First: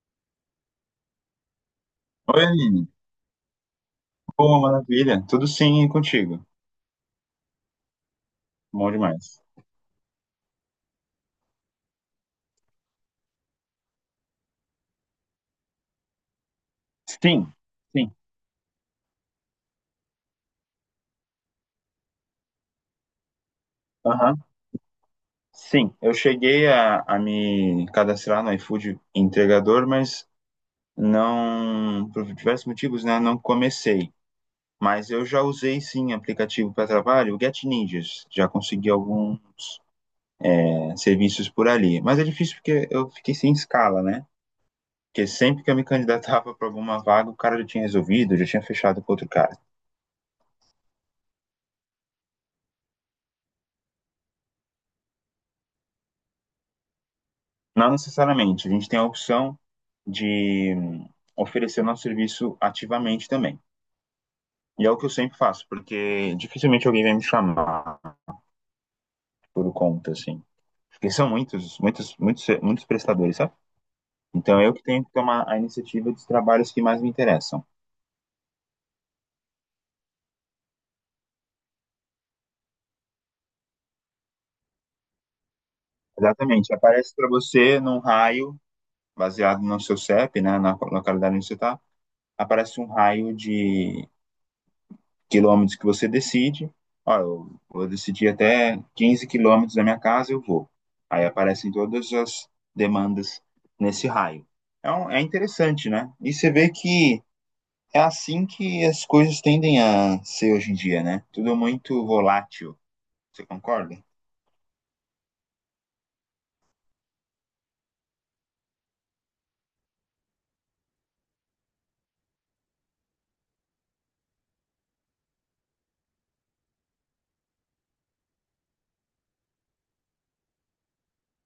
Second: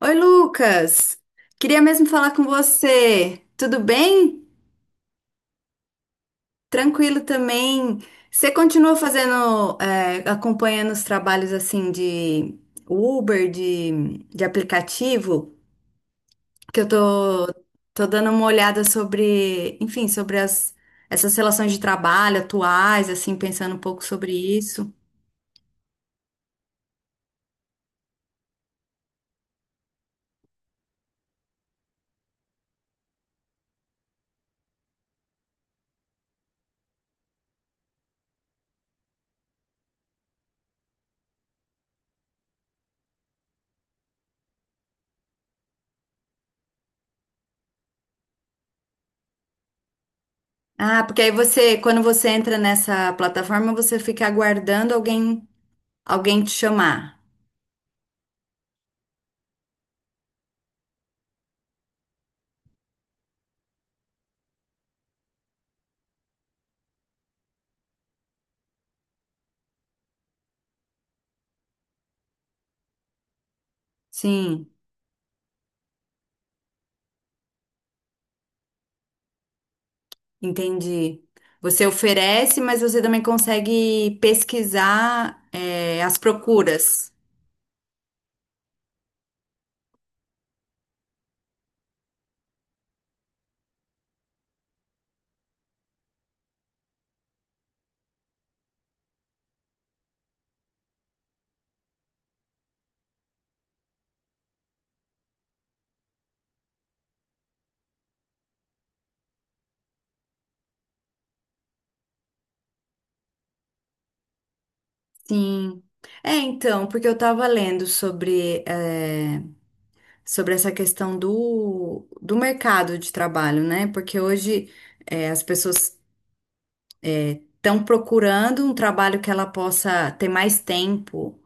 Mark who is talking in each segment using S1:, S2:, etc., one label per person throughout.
S1: Oi, Lucas! Queria mesmo falar com
S2: Oi, Aline.
S1: você. Tudo bem?
S2: Boa, maravilha. Tudo sim e contigo?
S1: Tranquilo também. Você
S2: Bom
S1: continua
S2: demais.
S1: fazendo, acompanhando os trabalhos assim de Uber, de aplicativo? Que eu tô,
S2: Sim,
S1: tô
S2: sim.
S1: dando uma olhada sobre, enfim, sobre as, essas relações de trabalho atuais, assim, pensando um pouco sobre
S2: Aham.
S1: isso.
S2: Sim, eu cheguei a me cadastrar no iFood entregador, mas não, por diversos motivos, né, não comecei. Mas eu já usei sim aplicativo para trabalho, o Get Ninjas. Já consegui alguns serviços por ali. Mas é difícil porque eu fiquei sem escala, né? Porque sempre que eu me candidatava para alguma vaga, o cara já tinha resolvido, já tinha fechado com outro cara.
S1: Ah, porque aí você, quando você entra nessa plataforma, você fica aguardando alguém, alguém te chamar.
S2: Não necessariamente, a gente tem a opção de oferecer nosso serviço ativamente também. E é o que eu sempre faço, porque dificilmente alguém vai me chamar por conta, assim. Porque são muitos, muitos, muitos, muitos prestadores, sabe? Então
S1: Sim.
S2: eu que tenho que tomar a iniciativa dos trabalhos que mais me interessam.
S1: Entendi. Você oferece, mas você também consegue pesquisar, é, as
S2: Exatamente,
S1: procuras.
S2: aparece para você num raio, baseado no seu CEP, né, na localidade onde você está, aparece um raio de quilômetros que você decide. Ó, eu vou decidir até 15 quilômetros da minha casa, eu vou. Aí aparecem todas as demandas nesse raio. É interessante, né? E você vê que é assim que as coisas tendem a ser hoje em dia, né? Tudo muito volátil. Você concorda?
S1: Sim. É, então, porque eu estava lendo sobre, sobre essa questão do, do mercado de trabalho, né? Porque hoje, é, as pessoas estão procurando um trabalho que ela possa ter mais tempo,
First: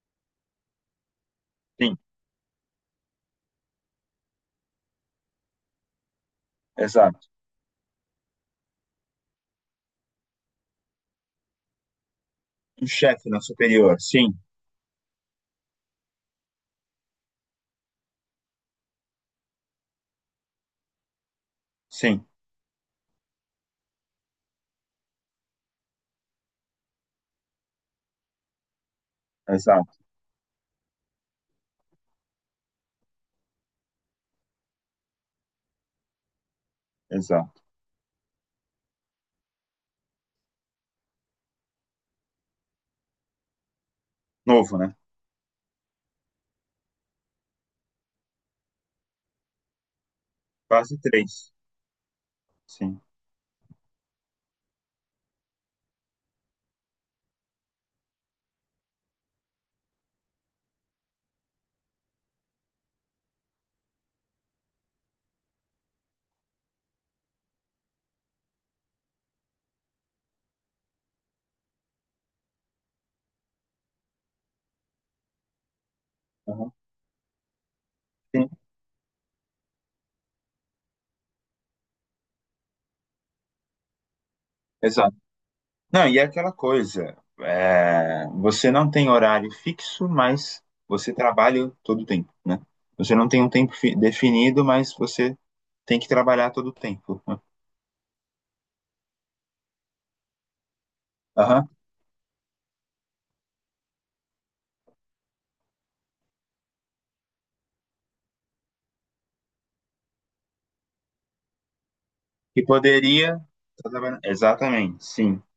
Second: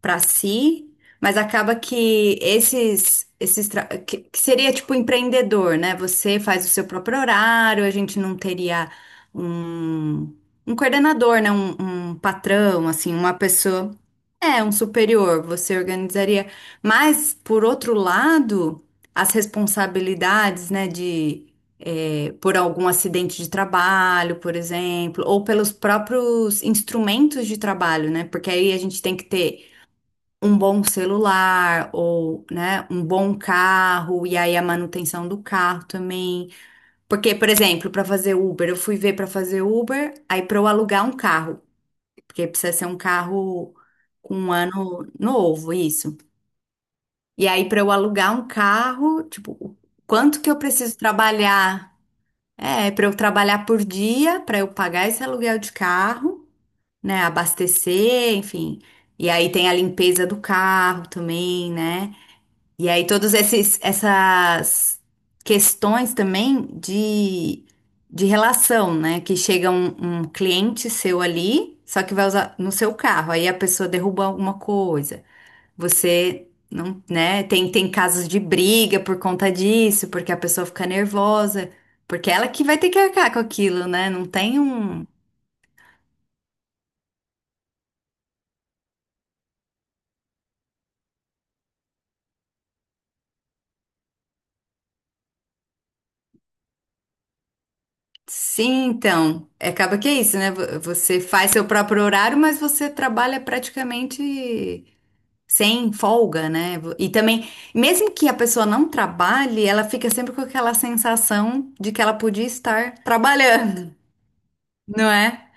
S1: para si, mas acaba
S2: Sim,
S1: que que seria tipo empreendedor, né? Você faz o seu próprio
S2: exato.
S1: horário, a gente não teria um, um coordenador, né? Um
S2: Um
S1: patrão, assim,
S2: chefe
S1: uma
S2: na
S1: pessoa.
S2: superior. Sim,
S1: É, um superior, você organizaria. Mas, por outro lado, as responsabilidades, né, de,
S2: sim,
S1: é, por algum acidente de trabalho, por exemplo, ou pelos próprios instrumentos de trabalho, né? Porque aí a gente tem que ter
S2: exato,
S1: um bom celular ou, né, um bom carro e aí a manutenção do carro também. Porque, por
S2: exato.
S1: exemplo, para fazer Uber, eu fui ver para fazer Uber, aí para eu alugar um carro, porque precisa ser um carro com um
S2: Novo, né?
S1: ano novo, isso. E aí para eu alugar um carro, tipo, o quanto que eu preciso
S2: Quase três.
S1: trabalhar? É,
S2: Sim.
S1: para eu trabalhar por dia, para eu pagar esse aluguel de carro, né, abastecer, enfim. E aí tem a limpeza do carro também, né? E aí essas questões também de relação, né? Que chega um, um cliente seu ali, só que vai usar no seu carro, aí a pessoa derruba alguma coisa. Você
S2: Uhum.
S1: não, né? Tem, tem casos de
S2: Sim,
S1: briga por conta disso, porque a pessoa fica nervosa, porque ela que vai ter que arcar com aquilo, né? Não tem um.
S2: exato. Não, e é aquela coisa, você não tem horário fixo, mas você trabalha todo o tempo, né? Você não tem um tempo definido, mas você tem que trabalhar todo o tempo. né?
S1: Sim, então, é, acaba que é isso, né? Você faz seu
S2: Aham.
S1: próprio horário, mas você trabalha praticamente sem folga, né? E também, mesmo que a pessoa não trabalhe, ela fica sempre com aquela sensação de que ela podia
S2: E
S1: estar
S2: poderia. Tá
S1: trabalhando,
S2: trabalhando. Exatamente,
S1: não
S2: sim.
S1: é?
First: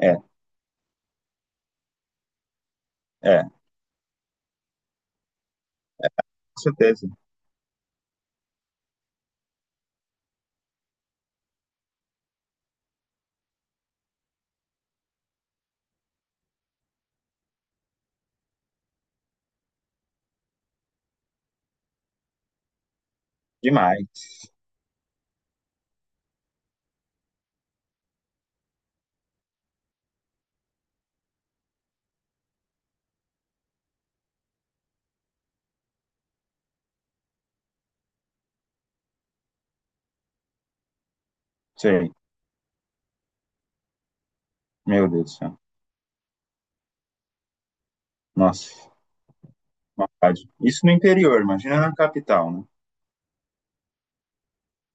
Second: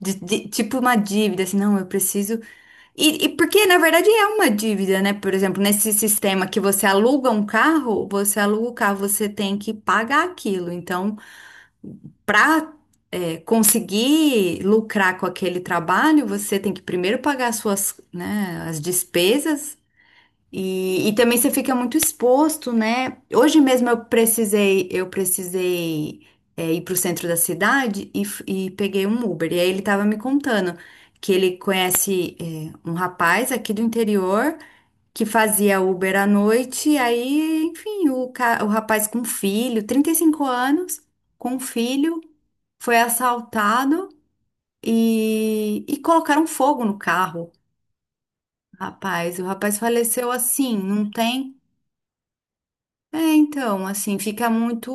S1: Tipo uma dívida, assim, não, eu preciso. E
S2: é,
S1: porque, na verdade, é uma dívida, né? Por exemplo, nesse sistema que
S2: com
S1: você
S2: certeza.
S1: aluga um carro, você aluga o carro, você tem que pagar aquilo. Então, para conseguir lucrar com aquele trabalho, você tem que primeiro pagar as suas, né, as despesas. E também você fica muito exposto, né? Hoje mesmo
S2: Demais.
S1: eu precisei ir para o centro da cidade e peguei um Uber. E aí ele estava me contando que ele conhece é, um rapaz aqui do interior que fazia Uber à noite. E aí, enfim, o rapaz com filho, 35 anos, com
S2: Sei.
S1: filho, foi assaltado
S2: Meu Deus do céu.
S1: e colocaram fogo no carro.
S2: Nossa,
S1: Rapaz, o rapaz faleceu
S2: maldade.
S1: assim,
S2: Isso no
S1: não
S2: interior,
S1: tem.
S2: imagina na capital, né?
S1: É, então, assim, fica muito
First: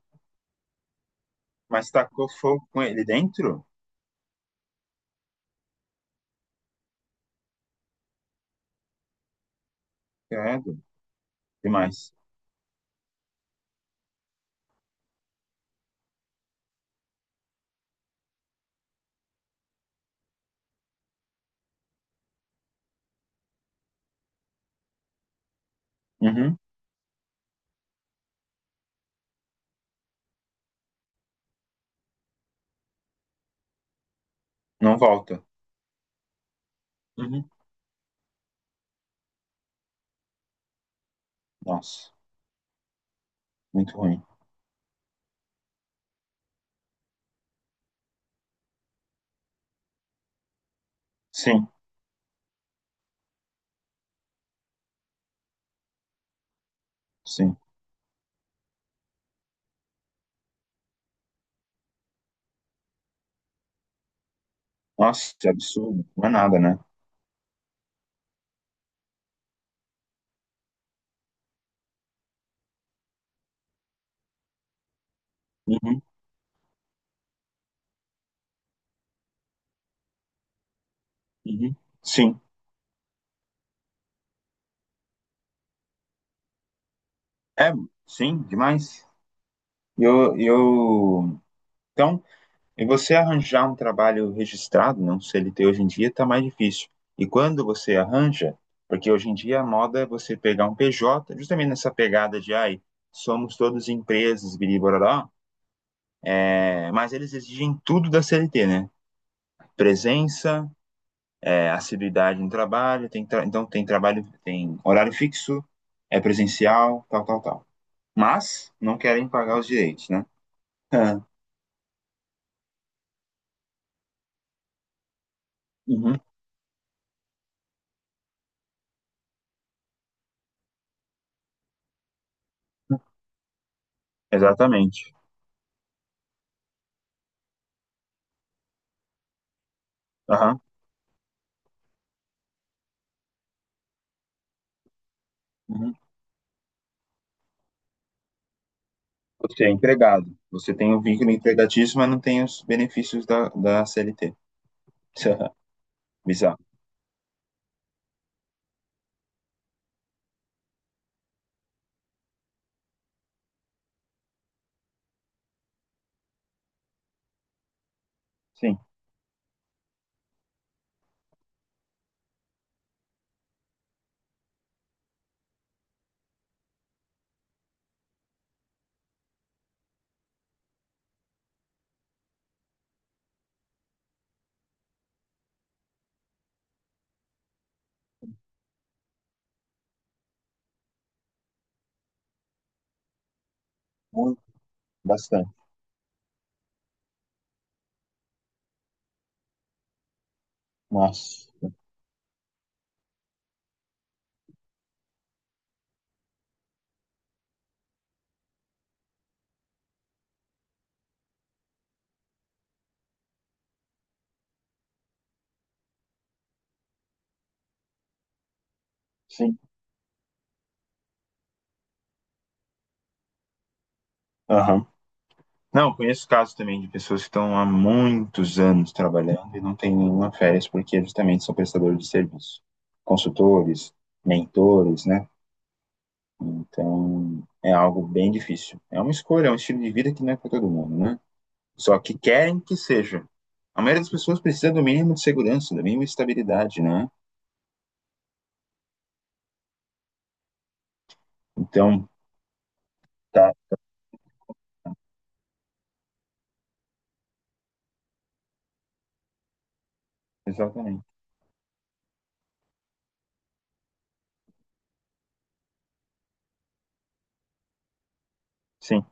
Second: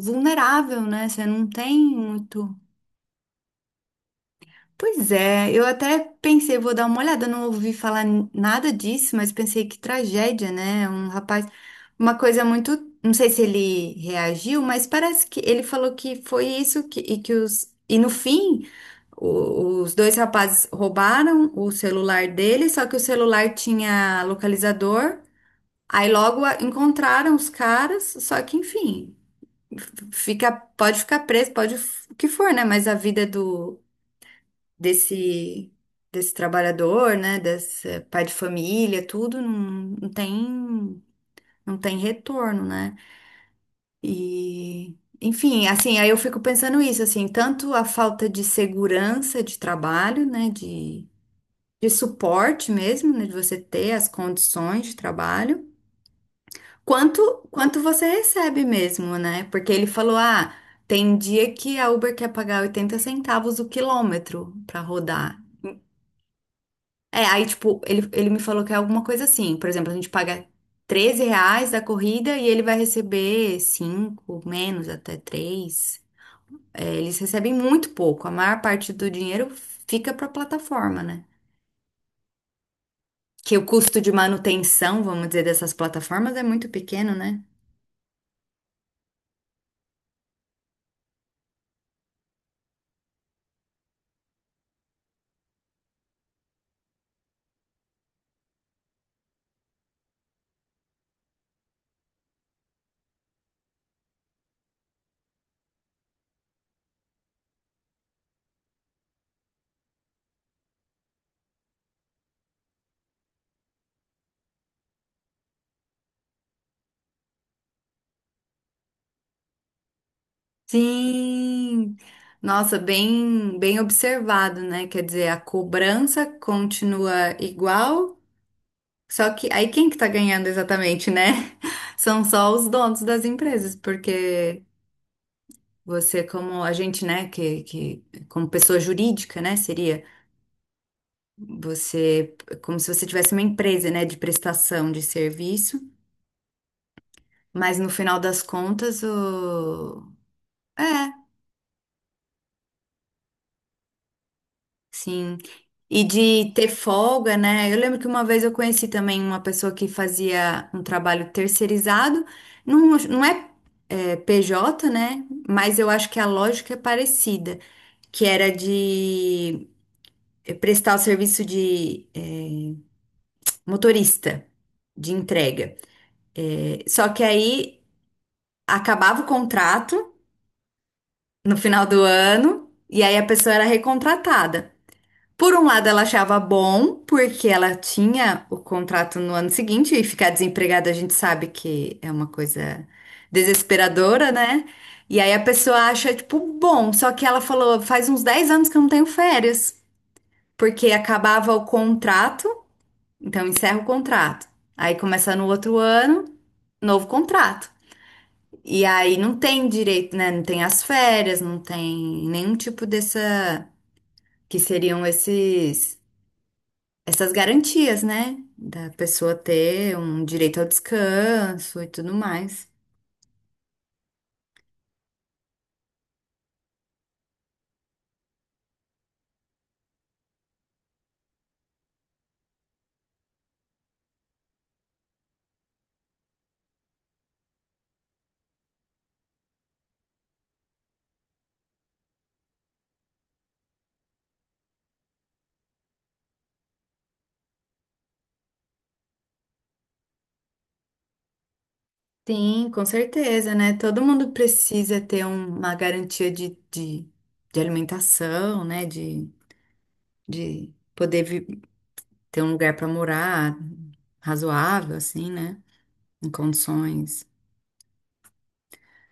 S1: vulnerável, né? Você não tem
S2: Mas tacou
S1: muito.
S2: fogo com ele dentro?
S1: Pois é, eu até pensei, vou dar uma olhada, não ouvi falar nada disso, mas pensei que tragédia,
S2: Credo.
S1: né? Um rapaz,
S2: Demais.
S1: uma coisa muito, não sei se ele reagiu, mas parece que ele falou que foi isso que, e que os e no fim os dois rapazes roubaram o celular dele, só que o celular tinha localizador. Aí logo
S2: Uhum.
S1: encontraram os caras, só que enfim, fica, pode ficar preso, pode o que for, né? Mas a vida do
S2: Não volta.
S1: desse desse trabalhador, né?
S2: Uhum.
S1: Desse pai de família, tudo não, não tem não tem
S2: Nossa.
S1: retorno, né?
S2: Muito ruim.
S1: E enfim, assim, aí eu fico pensando isso, assim, tanto a falta de segurança de trabalho, né?
S2: Sim,
S1: De suporte mesmo, né? De você ter as condições de trabalho. Quanto,
S2: sim.
S1: quanto você recebe mesmo, né? Porque ele falou, ah, tem dia que a Uber quer pagar 80 centavos o quilômetro pra
S2: Nossa,
S1: rodar.
S2: que absurdo. Não é nada, né?
S1: É, aí, tipo, ele me falou que é alguma coisa assim. Por exemplo, a gente paga 13 reais da corrida e ele vai receber 5, menos, até
S2: Uhum,
S1: três. É, eles recebem muito pouco. A maior parte do dinheiro fica pra plataforma, né?
S2: uhum. Sim.
S1: Que o custo de manutenção, vamos dizer, dessas plataformas é muito pequeno, né?
S2: É, sim, demais. Eu... Então, e você arranjar um trabalho registrado, não CLT hoje em dia, tá mais difícil. E quando você arranja, porque hoje em dia a moda é você pegar um PJ, justamente nessa pegada de, ai, somos todos empresas, biribororó, mas eles exigem tudo da CLT, né? Presença, assiduidade no trabalho, então tem trabalho, tem horário fixo, é presencial, tal, tal, tal. Mas não querem pagar os direitos, né? Ah,
S1: Sim, nossa, bem observado, né? Quer dizer, a
S2: uhum.
S1: cobrança continua igual, só que aí quem que tá ganhando exatamente, né? São só os donos das empresas, porque
S2: Exatamente.
S1: você, como a gente, né, que como pessoa jurídica, né, seria
S2: Aham,
S1: você como se você tivesse uma empresa, né, de prestação de serviço,
S2: uhum.
S1: mas no final das contas,
S2: Você é
S1: o...
S2: empregado, você
S1: é,
S2: tem o vínculo empregatício, mas não tem os benefícios da CLT.
S1: sim. E de
S2: Bizarro.
S1: ter folga, né? Eu lembro que uma vez eu conheci também uma pessoa que fazia um trabalho terceirizado. Não, não é, é, PJ, né? Mas eu acho que a lógica é parecida, que era
S2: Sim,
S1: de eh, prestar o serviço de eh, motorista de entrega. Eh, só que aí acabava o contrato no final do ano e aí a pessoa era recontratada. Por um lado, ela achava bom, porque ela tinha o contrato no ano seguinte, e ficar desempregada a gente sabe que é uma coisa desesperadora,
S2: muito,
S1: né? E aí a
S2: bastante.
S1: pessoa acha, tipo, bom, só que ela falou, faz uns 10 anos que eu não tenho férias, porque
S2: Nossa,
S1: acabava o contrato, então encerra o contrato. Aí começa no outro ano, novo contrato. E aí não tem direito, né? Não tem as férias, não tem nenhum tipo dessa, que seriam esses essas garantias, né? Da pessoa
S2: sim.
S1: ter um direito ao descanso e tudo mais.
S2: Aham. Não, conheço casos também de pessoas que estão há muitos anos trabalhando e não têm nenhuma férias porque justamente são prestadores de serviço, consultores, mentores, né? Então é algo bem difícil. É uma escolha, é um estilo de vida que não é para todo mundo, né? Só que querem que seja. A maioria das pessoas precisa do mínimo de segurança, da mínima estabilidade, né? Então,
S1: Sim, com
S2: tá,
S1: certeza, né? Todo mundo precisa ter uma garantia de alimentação, né? De, de
S2: exatamente.
S1: poder vi- ter um lugar para morar razoável, assim, né? Em condições
S2: Sim.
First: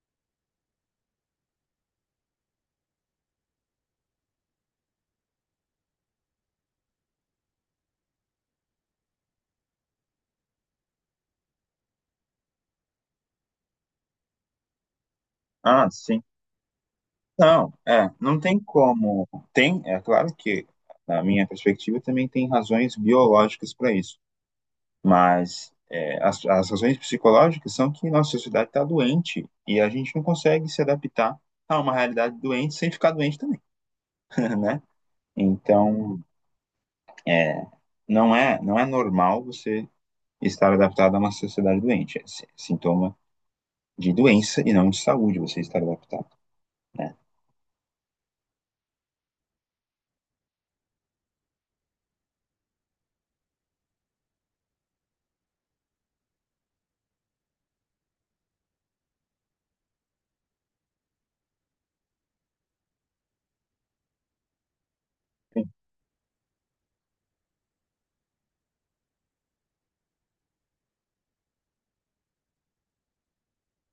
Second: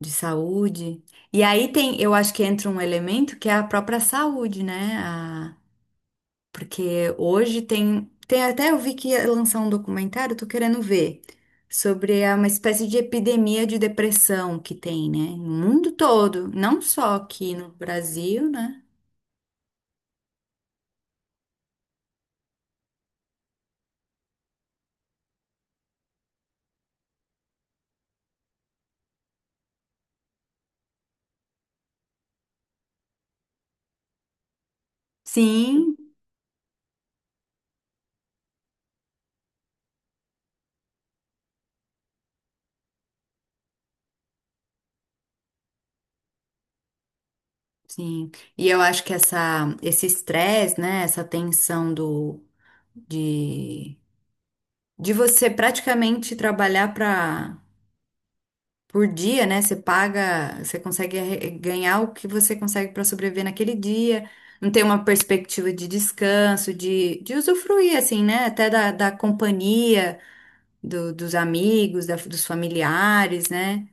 S1: de saúde. E aí tem, eu acho que entra um elemento que é a própria saúde, né? Porque hoje tem, tem até eu vi que ia lançar um documentário, tô querendo ver, sobre uma espécie de epidemia de depressão que tem, né? No
S2: Ah,
S1: mundo
S2: sim.
S1: todo, não só aqui no
S2: Não, não
S1: Brasil,
S2: tem
S1: né?
S2: como. Tem, é claro que, na minha perspectiva, também tem razões biológicas para isso, mas as razões psicológicas são que nossa sociedade está doente e a gente não consegue se adaptar a uma realidade doente sem ficar doente também, né?
S1: Sim,
S2: Então, não é normal você estar adaptado a uma sociedade doente. É sintoma de doença e não de saúde você estar adaptado, né?
S1: sim. E eu acho que essa, esse estresse, né? Essa tensão do, de, de você praticamente trabalhar para por dia, né? Você paga, você consegue ganhar o que você consegue para sobreviver naquele dia. Não tem uma
S2: Sim,
S1: perspectiva de descanso, de usufruir, assim, né? Até da, da companhia, dos amigos, dos familiares, né?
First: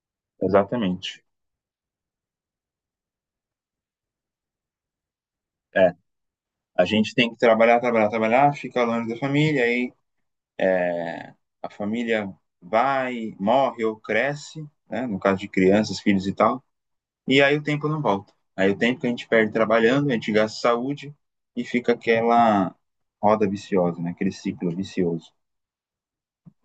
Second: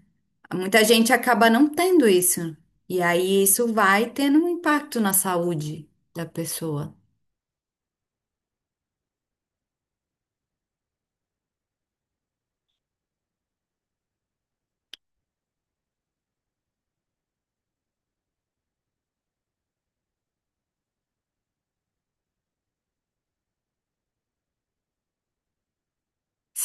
S1: Muita gente
S2: exatamente.
S1: acaba não tendo isso. E aí isso vai tendo um impacto na saúde
S2: É,
S1: da
S2: a
S1: pessoa.
S2: gente tem que trabalhar, trabalhar, trabalhar, fica longe da família, aí é, a família vai, morre ou cresce, né? No caso de crianças, filhos e tal, e aí o tempo não volta. Aí o tempo que a gente perde trabalhando, a gente gasta saúde e fica aquela roda viciosa, né? Aquele ciclo vicioso.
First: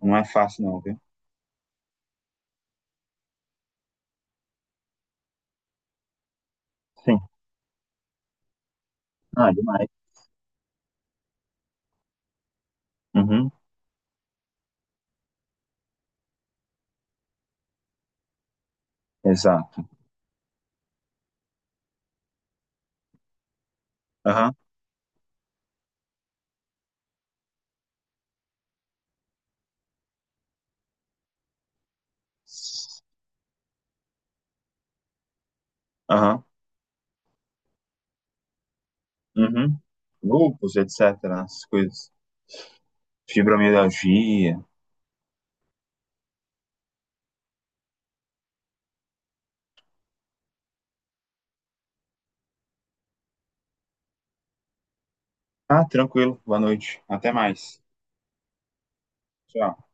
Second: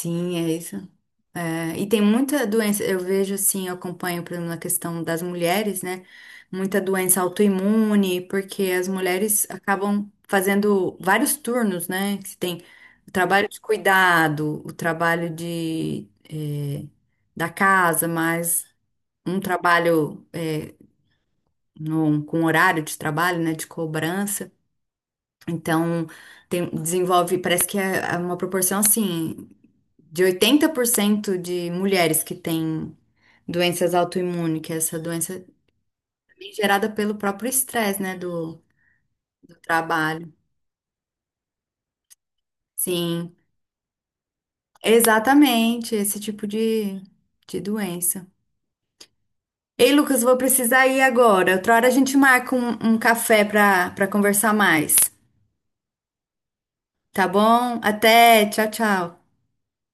S2: Não é
S1: é
S2: fácil
S1: isso.
S2: não, viu?
S1: É, e tem muita doença, eu vejo assim, eu acompanho, por exemplo, na questão das mulheres, né? Muita doença
S2: Sim.
S1: autoimune, porque as mulheres
S2: Ah, demais.
S1: acabam fazendo vários turnos, né? Que tem o trabalho
S2: Uhum.
S1: de cuidado, o trabalho de, eh, da casa, mas um
S2: Exato.
S1: trabalho, eh, com horário de trabalho, né? De cobrança.
S2: Aham.
S1: Então, desenvolve, parece que é uma proporção assim de 80% de mulheres que têm doenças autoimunes, que é essa doença
S2: Aham.
S1: é gerada pelo próprio estresse, né, do, do
S2: Uhum.
S1: trabalho.
S2: Lúpus, etc. As coisas.
S1: Sim,
S2: Fibromialgia.
S1: exatamente, esse tipo de doença. Ei, Lucas, vou precisar ir agora. Outra hora a gente marca um, um café para para conversar mais,
S2: Ah, tranquilo. Boa noite.
S1: tá
S2: Até mais.
S1: bom? Até, tchau, tchau.
S2: Tchau.